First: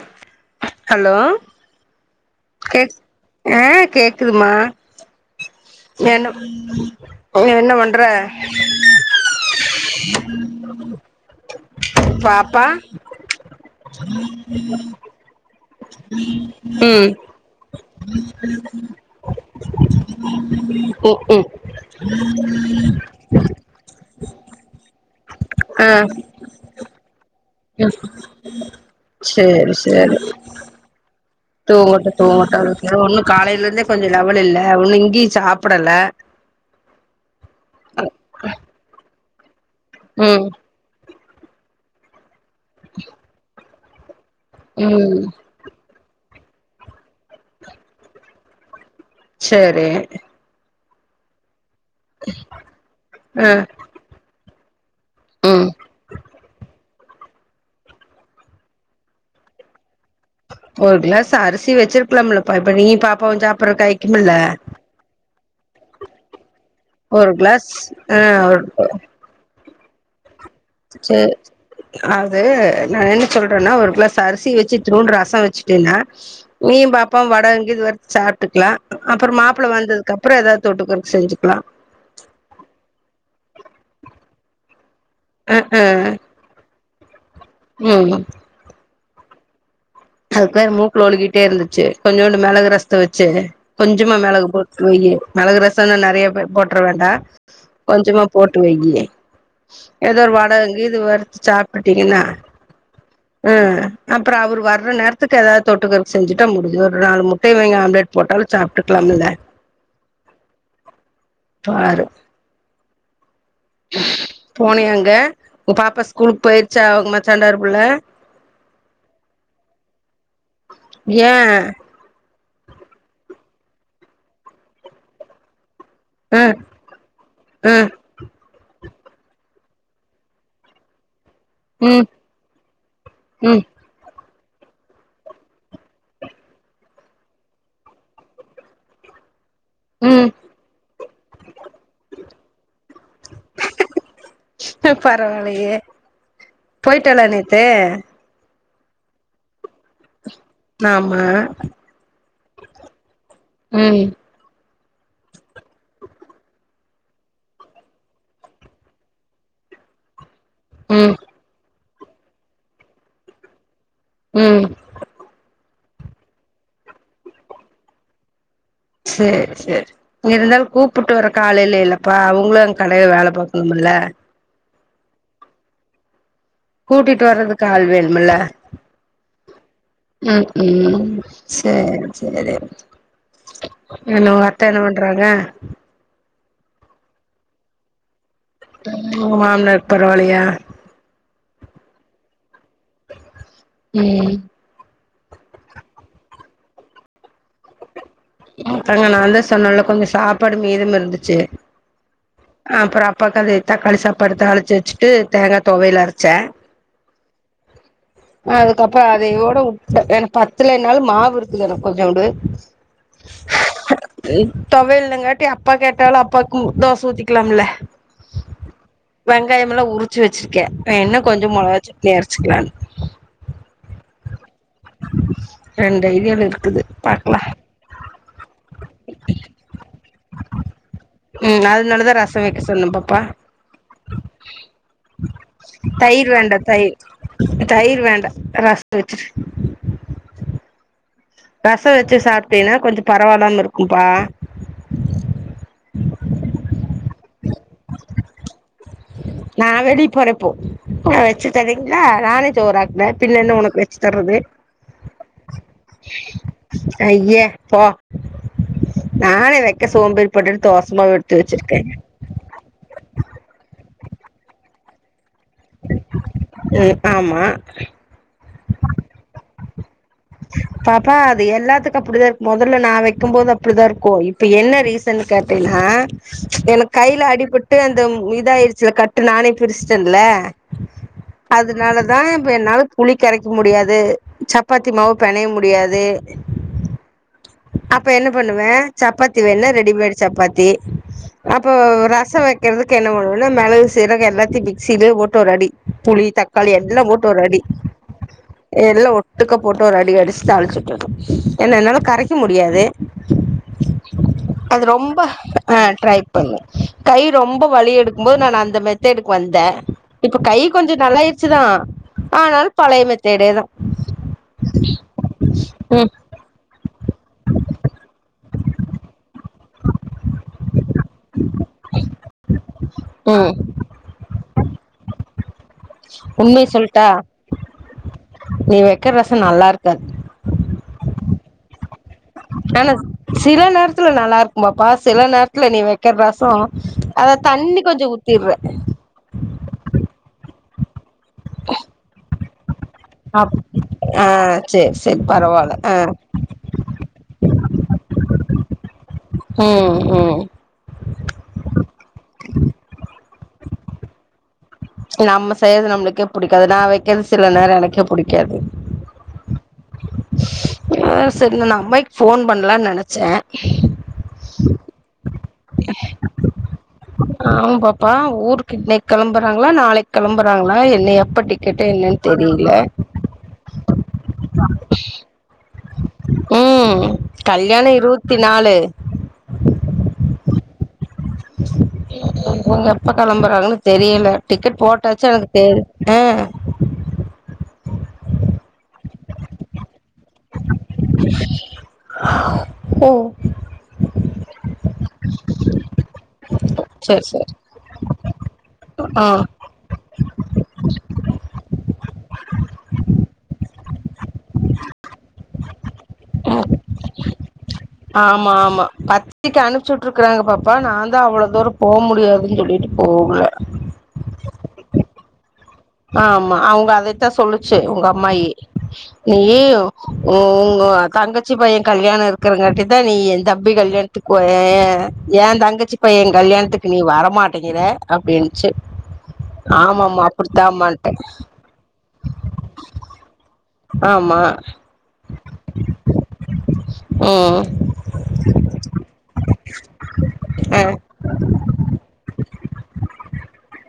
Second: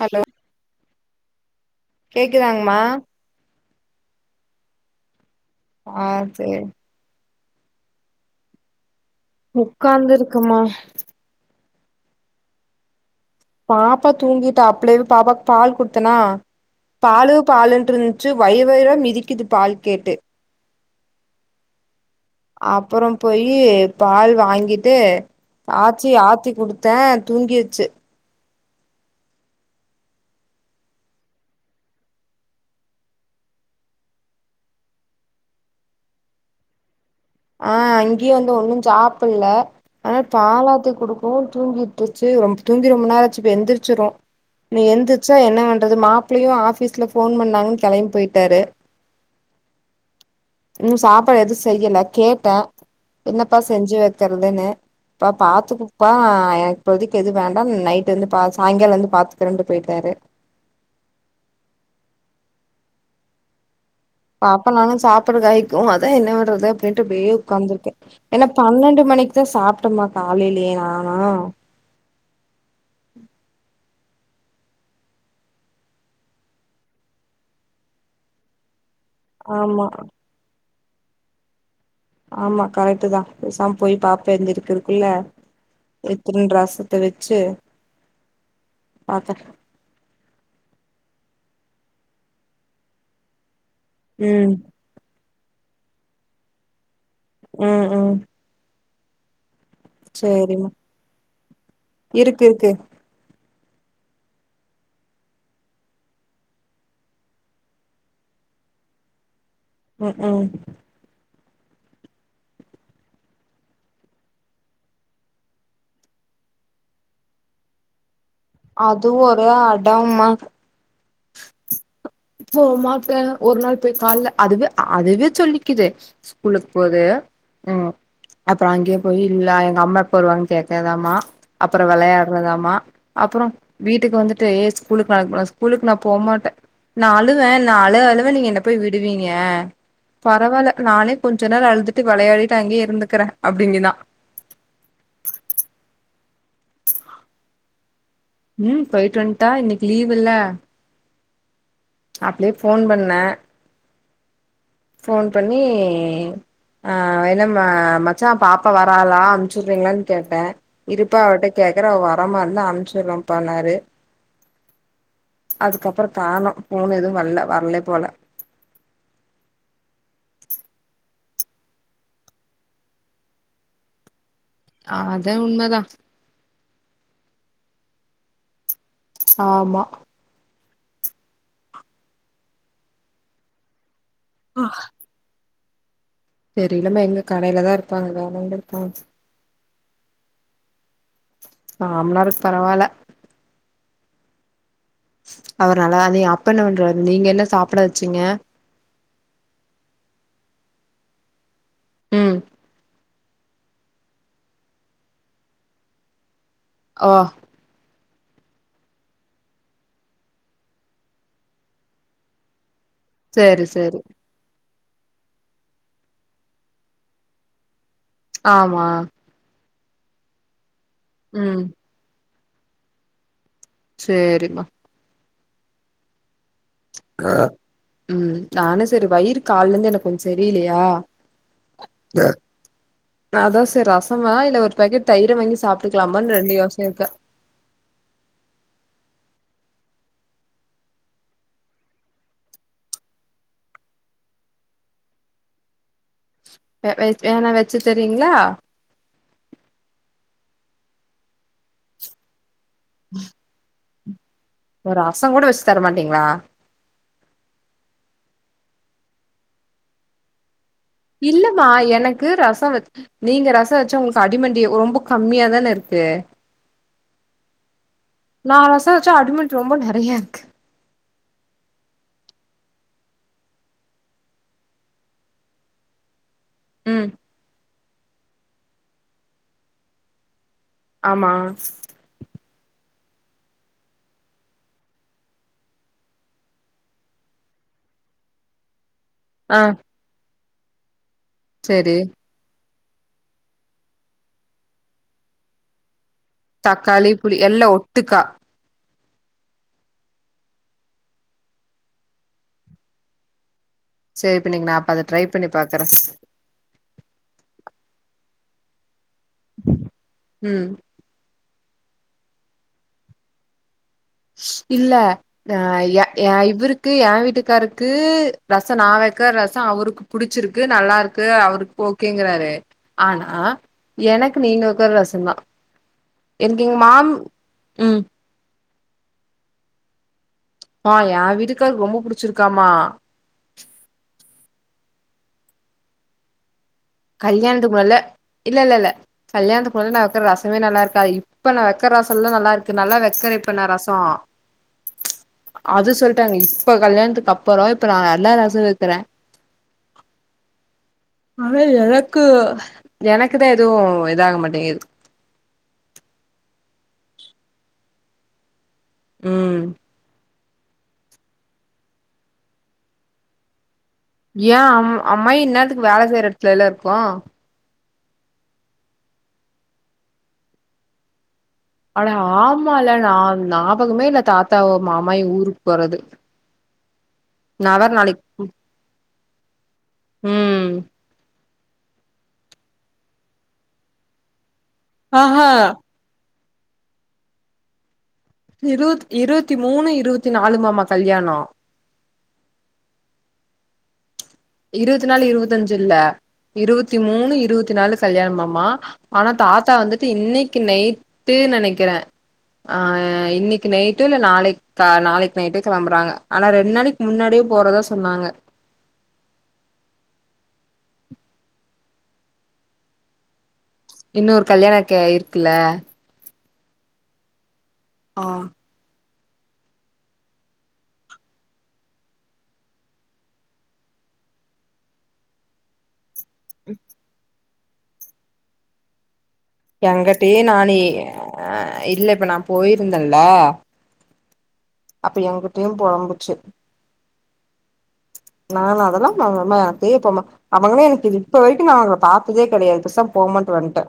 hello hello கேக்குதாங்மா கேக் ஆ என்ன சேரி ப் என்ன பண்ற [inaudible] உக்காந்துருக்குமா பாப்பா பாப்பா தூங்கிட்டா அப்பிலேவே பாப்பாவுக்கு பால் குடுத்தேனா ம் பாலு பாலுன்று ருந்துச்சி வயிறு வயிறுவ மிதிக்குது பால் கேட்டு ம் ம் அப்பற போயி பால் வாங்கிட்டு ஆ ஆச்சி ஆத்தி குடுத் த தூங்கியது சேரி சேரி தூங்கட்டு தூங்கட்டு ஒண்ணு காலேல இருந்தே கொஞ்ச லெவல் இல்ல ஒன்னு இங்கியு சாப்படல ஆ இங்கையு வந்து ஒன்னு சாப்புல்ல அதனால ம் பாலாத்தி குடுக் இப்போவு தூங்கிட்றிச்சி ரொம்ப தூங்கி ரொம்ப நேர ஆச்சி இப்ப எந்திரிச்சிரு இனி ம் எந்துச்சா என்ன பண்றது மாப்பிள்ளையு ஆபீஸ்ல ஃபோன் பண்ணாங்கன்னு கெளம்பி போயிட்டாரு செரி ம் சாப்பாடு எதும் செய்யல கேட்டே ஆ என்னப்பா செஞ்சி வக்கிறதுன்னு பா ம் பாத்துகோ ப்பா எனக்கு இப்போதைக்கு எது வேண்டா நைட் வந்து பா சாயங்கால வந்து பாத்துகிறேன்ட்டு போயிட்டாரு ஒரு க்ளாஸ் அரிசி வச்சிருக்கலாம் இல்லப்பா இப்ப நீ பாப்பவு சாப்புறு காய் பாப்பா நானு சாப்பிட கய்க்கு அதே என்ன பண்றது அப்டின்ட்டு பே ஒரு கிளாஸ் உக்காந்துருக்கே ஆ என்னா ஒரு பண்ணெண்டு மணிக் த சாப்ட்டோமா காலைலே நா ச்சே அது நா என்ன சொல்றேன்னா ஒரு க்ளாஸ் அரிசி வச்சி இத்துளுண்டு ரச வெச்சிட்டில்ல நீயும் பாப்பவும் வடங்கிது வறுத் சாப்ட்டுக்லா அப்ற மாப்ள ஆமா வந்ததுக்கு அப்புறம் ஏதாவ் தொட்டுக்குற் செஞ்சிக்லா ஆமா கரெக்ட்டு தா பேசாம் போய் பாப்பா எந்திரிக்கறுக்குள்ள அ அ எத்துலுண் ரசத்த வெச்சு ம் பாத்த அதுக்வ மூக்குல ஒழுகிட்டே இருந்துச்சி கொஞ்சூண்டு மெளகு ரசத்த வெச்சி கொஞ்சமா மெளகு ம் போட்டு மொய்யே மெளகு ரசன்னா நெறையபே போட்ற வேண்டா ம் ம் கொஞ்சமா போட்டு வைய்யி ஏதோ ஒரு சேரிம்மா வாடகங்கு இது வறுத்து சாப்பிட்டீங்கன்னா இருக்கு இருக்கு அ அப்ற அவர் வர் இர்ர நேரத்துக்கு ஏதாவ் தொட்டுக்கற் செஞ்சிட்டா முடிஞ்சி ஒர் நாலு முட்டை வாங்க ஆம்லெட் போட்டாலு சாப்ட்டுக்கலாம் இல்ல ம் ம் பாரு போனிய அங்க உ பாப்பா ஸ்கூலுக் போயிர்ச்சா அவுங் மச்சான்டாரு புள்ள அது ஒரே அடம்மா ஏ போ மாட்டே ஒரு நாள் போய் கால்ல அதுவே அ அதுவே சொல்லிக்கிதே அ ஸ்கூலுக் போது அ ம் அப்ற அங்க்யே போயி இல்ல எங்க அம்மா எப்ப வருவாங் கேக்கதாமா அப்பற ம் விளையாட்றதாம அப்புறோ ம் வீட்டுக்கு வந்துட்டு ஏ ஸ்கூலுக்கு நாளுக் போலா ஸ்கூலுக்கு நா போமாட்டே நா அழுவே நா அழு அழுவே நீங்க என்ன போய் விடுவீங்க ம் பரவால்ல நாலே கொஞ்ச நேர அழுதுட்டு விளையாடிட்டு அங்கே இருந்துக்குறே அப்டிங்குதா பு பரவாலையே போய்ட்டாள நேத்து ம் போய்ட்டு வந்ட்டா இன்னிக்கு லீவ் இல்ல நாம அப்ளே ஃபோன் பண்ண ம் ஃபோன் பண்ணி ஆ என்ன ம மச்சா பாப்பா வராலா அம்ச்சுவுர்றீங்ளான் கேட்டே ம் இருப்பா அவட்ட கேக்குறே அவ வரமாற்னா அம்ச்சுர்றேப்பானாறு ம் அதுக்கப்பற் காணோ ஃபோண் எது வல்ல வரலே போல சேர் சேர் இருந்தாலு கூப்புட்டு வரக்காளேலே இல்லப்பா உங்ளுன் கடைல வேல பாக்கணுமுல்ல ஆத உண்மதா கூட்டிட்டு வர்றதுக்கு ஆள் வேணுமில்ல ஆமா ம் ம் சேர் சேரி என்ன உ அத்த என்ன பண்றாங்க தெரிலமே எங்க கடய்லதா இருப்பாங்க வேற எங்க இருப்பாங் ஒங்க மாமனார்க்கு பரவாலயா மாமனாருக்கு பரவால்ல ம் அவர் நல்லாதே அப்ப என்ன பண்றாரு நீங்க என்ன சாப்புட வச்சீங்க க்காங்க நா தா சொன்னேல கொஞ்ச சாப்பாடு மீதம் இருந்துச்சு ம் அப்ற அப்பாக்கு அந்தது தக்காளி சாப்பாடு தாளிச்சு வச்சுட்டு தேங்கா தொவயல் அரச்சே ஓ அதுக்கப்பற அத இதோட வுட்டே எனக்கு பத்தலைனாலு மாவு இருக்குல எனக்கு கொஞ்சோண்டு செரி செரி இப்பவே இல்லங்காட்டி அப்பா கேட்டாலு அப்பாக்கும் தோச ஊத்திக்லாம்ல ஆமா வெங்காயமெல்லா உரிச்சு வெச்சிருக்கே வேணுனா கொஞ்சோ ம் மொளகா சட்னி அரச்சுக்லான்னு சேரிமா ரெண்டு ஐடியாவுல இருக்குது பாக்கலா ம் நானு செரி வயிறு கால்லருந்து எனக்கு கொஞ்ச செரியில்லையா நா அதுனால தா ரச வெக்க சொன்னே எ பாப்பா செரி ரசமா இல்ல ஒரு பாக்கெட் தயிர வாங்கி தயிர் சாப்ட்டுக்கலாமான்னு ரெண்டு வேண்டா யோசன தயிர் இருக்கு தயிர் வேண்டா ரச வச்சுரு ரச வச்சு சாப்ட்டீனா கொஞ்ச பரவால்லாம இருக்கும்பா அ [inaudible] வேணா வச்சு தரீங்ளா நா வெளிய போறே இப்போ ஆ வச்சு தரீங்ளா நானே சோறாக்குனா பின்ன என்ன ஒனக்கு வச்சு தர்றது ஒரு ரச கூட வச்சு தர மாட்டீங்ளா ஐய்ய போ நானே வெக்க சோம்பேறி பட்டுட்டு தோச மாவு எடுத்து இல்லமா வச்சிருக்கே எனக்கு ரச வச் நீங்க ரச வச்சா உங்களுக்கு அடிமண்டி ரொம்ப கம்மியா தான இருக்கு ம் ஆமா நா ரச வெச்சா அடி மண்டி ரொம்ப நெறையா இருக்கு பாப்பா அது எல்லாத்துக்கு அப்டிதா இருக்கு மொதல்ல நா வைக்கும்போது அப்டிதா இருக்கு இப்ப என்ன ரீச சன் கேட்டைனா எனக்கு ம் கைல அடிபட்டு அந்தம் இதாய்ருச்சுல கட்டு நானே பிரிச்சுட்டன்ல ஆமா அதுனாலதா இப்ப என்னால புளி கரைக்க முடியாது சப்பாத்தி மாவு பெனைய முடியாது அப்ப என்ன பண்ணுவே சப்பாத்தி ஆ வேணா ரெடிமேட் சப்பாத்தி அப்ப செரி ரச வெக் க்கறதுக்கு என்ன பண்ணனுனா மெளகு சீரக எல்லாத்தையு மிக்ஸ்சிலே போட்டு ஒரு அடி புளி தக் காளி எல்லா தக்காளி போட்டு புளி ஒரு ‌அடி எல்லா ஒட்டுக்கா எல்லா ஒட்டுக்கா போட்டு ட்டு ஒரு அடி அடிச்சுட்டு தாளிச்சுவிட்றனு ஏனா என்னால கரைக்க முடியாது செரி இப்ப இன்னைக்கு நா அது அப்ப அத ரொம்ப ட்ரை பண்ணி ஆ பாக்குறே ட்ரை கை ரொம்ப வழி எடுக்கும் போது நானு அந்த மெத்தடுக்கு வந்தே இப்ப கை ம் கொஞ்ச நல்லாயிருச்சுதா ஆனாலு பழைய மெத்தடேதா இல்ல ஆ எ ம் எ இவருக்கு எ வீட்டுக்காருக்கு ரச நா வ க்க ரச அவருக்கு புடிச்சிருக்கு நல்லா இருக்கு அவருக்கு ஓகேங்றாரு ஆனா ம் எனக்கு நீங்க வெக்குற ரசந்தா எனக்கு உண்மைய எங்க சொல்ட்டா மாம் ம் நீ வெக்கிற ரச நல்லா இருக்காது ஆஹ் என் வீட்டுக்கார் ரொம்ப புடிச் ஆனா சில நேரத்துல நல்லா இருக்குமாப்பா சில நேரத்துல நீ வெக்கற ரசோ அத கல்யாணத்துக்கு தண்ணி முன்னால கொஞ்சோ ஊத்திற்றே இல்ல இல்ல இல்ல கல்யாணத்துக்கு முன்ன நா வெக்கற ரசமே நல்லா இருக்காது இப்ப நா வெக்கற ரசோல்லா நல்லா இருக்கு நல்லா வெக்கர இப்ப அப் நா ரசோ ஆ சேரி சேரி பரவால்ல அது ஆ சொல்ட்டாங்க இப்ப கல்யாணத்துக்கு அப்பறோ இப்ப நா நல்லா ரசோவெக்கறே ம் ம் மே எனக்கு எனக்கு தா எதுவு இதாக மாட்டேங்குது நம்ம செய்யறது நம்ளுக்கே புடிக்காது நா வெக்கிறது சில நேரோ எனக்கே புடிக்காது ம் ஆஹ் சரி நானு அம்மாய்க் போன் பண்லான் நெனச்சே ஏ அம் அம்மாயி இன்னேறத்துக்கு வேல செய்யற எடத்துலல இருக்கும் ஆமா பாப்பா ஊருக்கு இன்னைக்கு கிளம்புறாங்களா நாளைக்கு கிளம்புறாங்களா என்னை எப்ப டிக் அட ஆமால நா ஞாபகமே இல்ல தாத்தாவு மா அம்மாயு ஊருக்கு போறது ம் நா வேற கல்யாணம் நாளைக் இருவத்தி நாலு ம் இவுங்க எப்பா கெளம்புறாங்கன்னு தெரியல டிக்கெட் போட்டாச்சு ஆஹா எனக்கு தெர் ஆஹ் இரு இருவத்தி மூணு இருவத் ஓ இருவத் நாலு இருவத்தஞ்சு இல்ல இருவத்தி சரி மூணு சரி இருவத்தி நாலு கல்யாணம்மாமா ஆ ஆனா தாத் தா வந்துட்டு இன்னைக்கு நைட்டே நெனைக்கிறே ஆஹ் இன்னிக்கு நைட் டு நாளைக் கா நாளைக்கு நைட்டே கெளம்பறாங்க ஆனா ரெண்டு நாளைக்கு முன்னாடியே போறதா சொன்னாங்க ஆமா ஆமா பாத் திக்கி அனுப்பிச்சுட்டுருக்கறாங்க பாப்பா நாந்தா அவ்ளோ தூரோ போ முடியாதுன்னு சொல்லிட்டு போகல இன்னொரு கல்யாணோ கே இருக்குல்ல ஆமா அவங்க அதைத்தா சொல்லுச்சு உங்க ஆ அம்மாயி எய்யய்யோ உ உங்க தங்கச்சி பையன் கல்யாணோ இருக்கறங்காட்டி தா நீ என் தம்பி கல்யாண் க்கோயே என் தங்கச்சிக் பைய கல்யாணத்துக்கு நீ வரமாட்டேங்கிற அப்டின்னுச்சு ஆமாமா அப்டி நானே ஆஹ் இல்ல இப்ப நா போயிருந்தல்ல ஆமா பொழம்புச்சு ம் நான் அதெல்லா மா அம்மா அப்டியே இருப்போமா ஆ அவங்களே எனக்கு இப்ப வரைக்கும் நா அவங்கள பாத்ததே கெடையாது போசாம்போன்ட்டு வந்ட்டே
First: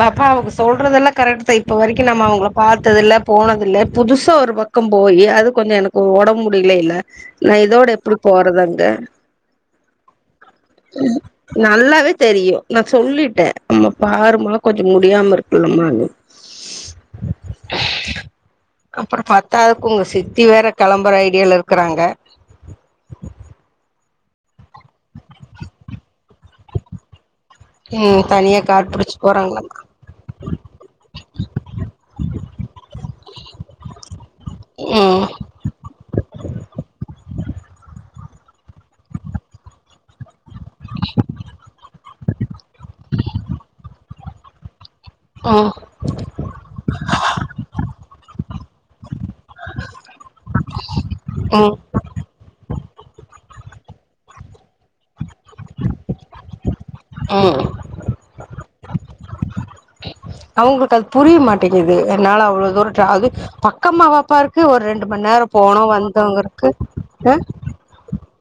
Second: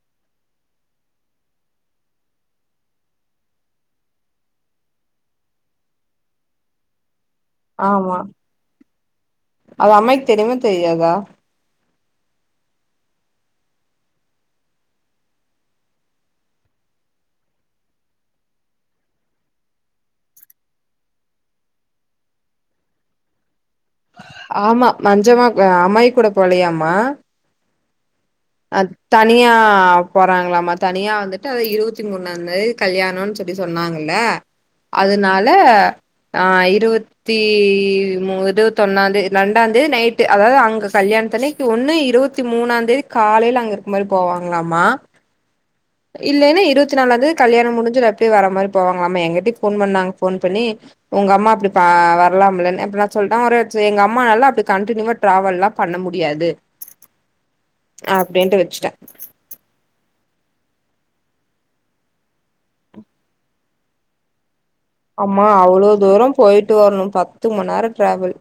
பாப்பா அவங்க சொல்றதெல்லா கரெக்ட் தா இப்ப வரைக்கும் நம்ம அவங்கள பாத்ததுல்ல போனது இல்ல புதுசா ஒரு பக் கம் போயி அது கொஞ்சம் எனக்கு வொடம் முடியல இல்ல நா இதோட எப்டி ஆமா போறதங்க அது அம்மாய்க்கு தெரியுமா தெரியாதா நல்லாவே தெரியும் நா சொல்லிட்டே அம்மா பாருமா கொஞ்சோ முடியாம இருக்குல்லமா எனக் அப்புறம் பத்தாவதுக்கு உங்க சித்தி வேற கெளம்பற ஐடியால இருக்கறாங்க ஆமா மஞ்சமா அம்மாயி கூட போலயாமா ம் தனியா அ கார் புடிச்சு தனியா போறாங்களாமா போறாங்களாமா தனியா வந்துட்டு அது இருவத்தி மூணாந்தே கல்யாணோனு சொல்லி சொன்னாங்கள்ல ம் அதனால் ல இருவத்தி மு இருவத்தொன்னாதே ரெண்டா தேதி நைட் அதாவது அங்க கல்யாணத்தன்னிக்கு ஒன்னு இருவத்தி மூணா தேதி காலையில அங்க இருக்க மாரி போவாங்களாமா அ இல்லைன்னா இருவத்தி நாலாந்தேதி கல்யாண முடிஞ்சது அப்டே வர மாரி போவாங்களலாமா எங்கிட்டய் ஃபோன் பண்ணாங்க ஃபோன் பண்ணி உங்க அம்மா அப்டி ம் ப வரலாம்லன்னு எப்பன்னா சொல்ட்டா ஒரு எங்க அம்மாஅல்ல அப்டி கண்டினியூவா டிராவல்லா பண்ண முடியாது ம் அப்டின்ட்டு வச்சுட்ட அவுங்களுக்கு அது புரிய மாட்டேங்குது என்னால அவ்ளோ தூரோ ட்ரா அது பக்கமாவாப்ப இருக்கு ஒரு ரெண்டு மண் அம்மா நேரோ போனோ வந்தோங்றக்கு ஆ ண டிராவல்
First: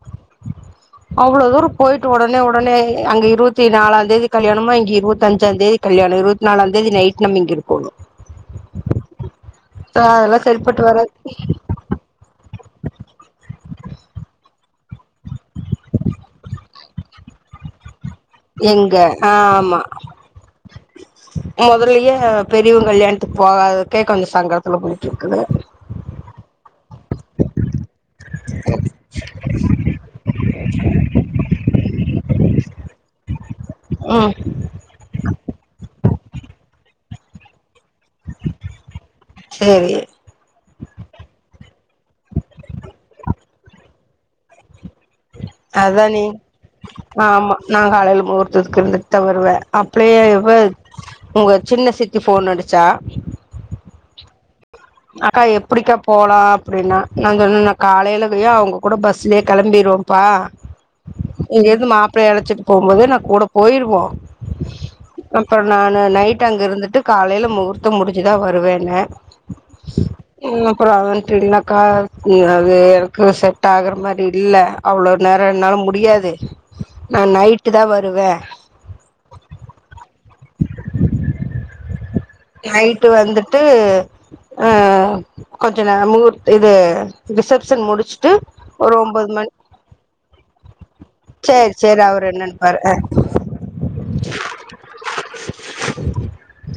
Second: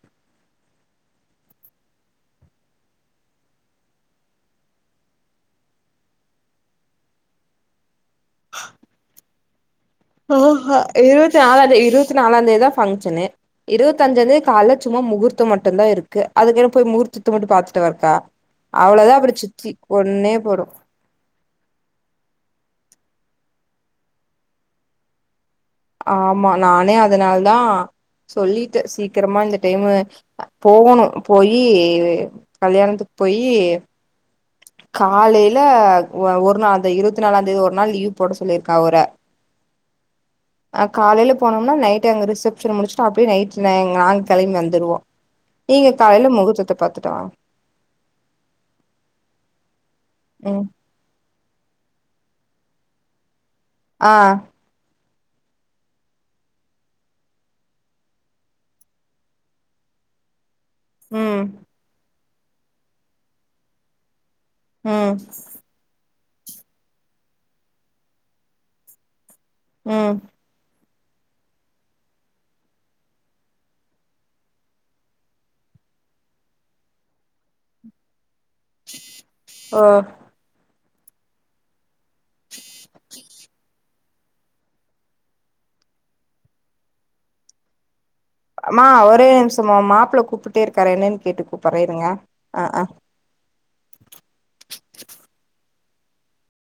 அவ்ளோ தூரோ போய்ட்டு ஒடனே ஒடனே அங்க இருவத்தி நாலா தேதி கல்யாணமா இங்க இரவத்தஞ்சா தேதி கல்யாணோ இரவத் நாலாந்தேதி நைட் நம் இங் இருக்கோணு அதெல்லா ஆஹா சரிப்பட்டு வராது இரவத்தி நாலாதேதி இரவத்தி நாலாந்தேதி தா ஃங்க்ஷனு இருவத்தஞ்சாந்தேதி கால்ல சும்மா முகூர்த்தம் மட்டுதா இருக்கு அதுக்கென்ன போய் முகூர்த்தத்த மட்டு பாத்துட்டு வரட்டா எங்க அவ்ளதா அப்றோ சித்தி கொன்னே போடு மொதல்லயே பெரியவ கல்யாணத்துக்கு போகாதுக்கே கொஞ்ச சங்கரத்துல போயிட்டுருக்குது ஆமா நானே அதனால தா சொல்லிட்ட சீக்கிரமா இந்த டைமு போவணு போயி கல்யாணத்துக்கு போயி ம் காலையில ஒரு நாள் அந்த இருவத்தி நாலாந்தேதி ஒரு நாள் லீவ் போட சொல்லியிருக்கா அவர சேரி காலைல போனோம்னா நைட்டு அங்க ரிசப்ஷன் முடிச்சுட்டு அப்டே நைட் நாங்க கெளம்பி வந்துருவோ நீங்க அதானே காலைல முகூர்தத்து ஆமா நா காலைல முகூர்த்ததுக்கு இருந்துட்டு தா வருவ அப்ளே இவ ம் உங்க சின்ன சித்தி ஃபோன் அடிச்சா அஹ் அக்கா எப்டிக்கா போலா அப்டின்னா நா சொன்ன காலையிலயோ அவுங்க கூட பஸ்லே கெளம்பிருவ பா ம் இங்கேருந்து மாப்ளைய அழைச்சிட்டு போகும்போதே நா கூட போயிருவோ ம் அப்ப நானு நைட் அங்க இருந்துட்டு காலையில முகூர்த்தம் முடிஞ்சுதா வருவேன்ன ம் ம் அப்பறோ வன்ட்டு என்னாக்கா அது எனக்கு செட் ஆகுற மாரி இல்ல அவ்ளோ நேரோ என்னால முடியாது நா நைட்டு தா வருவ அ நைட்டு வந்துட் டு அ கொஞ்ச நே முகூர் இது ரிசப்ஷன் முடிச் ம் அம்மா ஒரு ஒரே ஒம்பது மணி நிமிஷமா மாப்ள கூப்டுட்டே இருக்காரு என்னன்னு கேட்டு சேரி கூப்பட்றே சேரி இருங்க அவர் ஆ ஆ என்னன்னுப்பாரு அ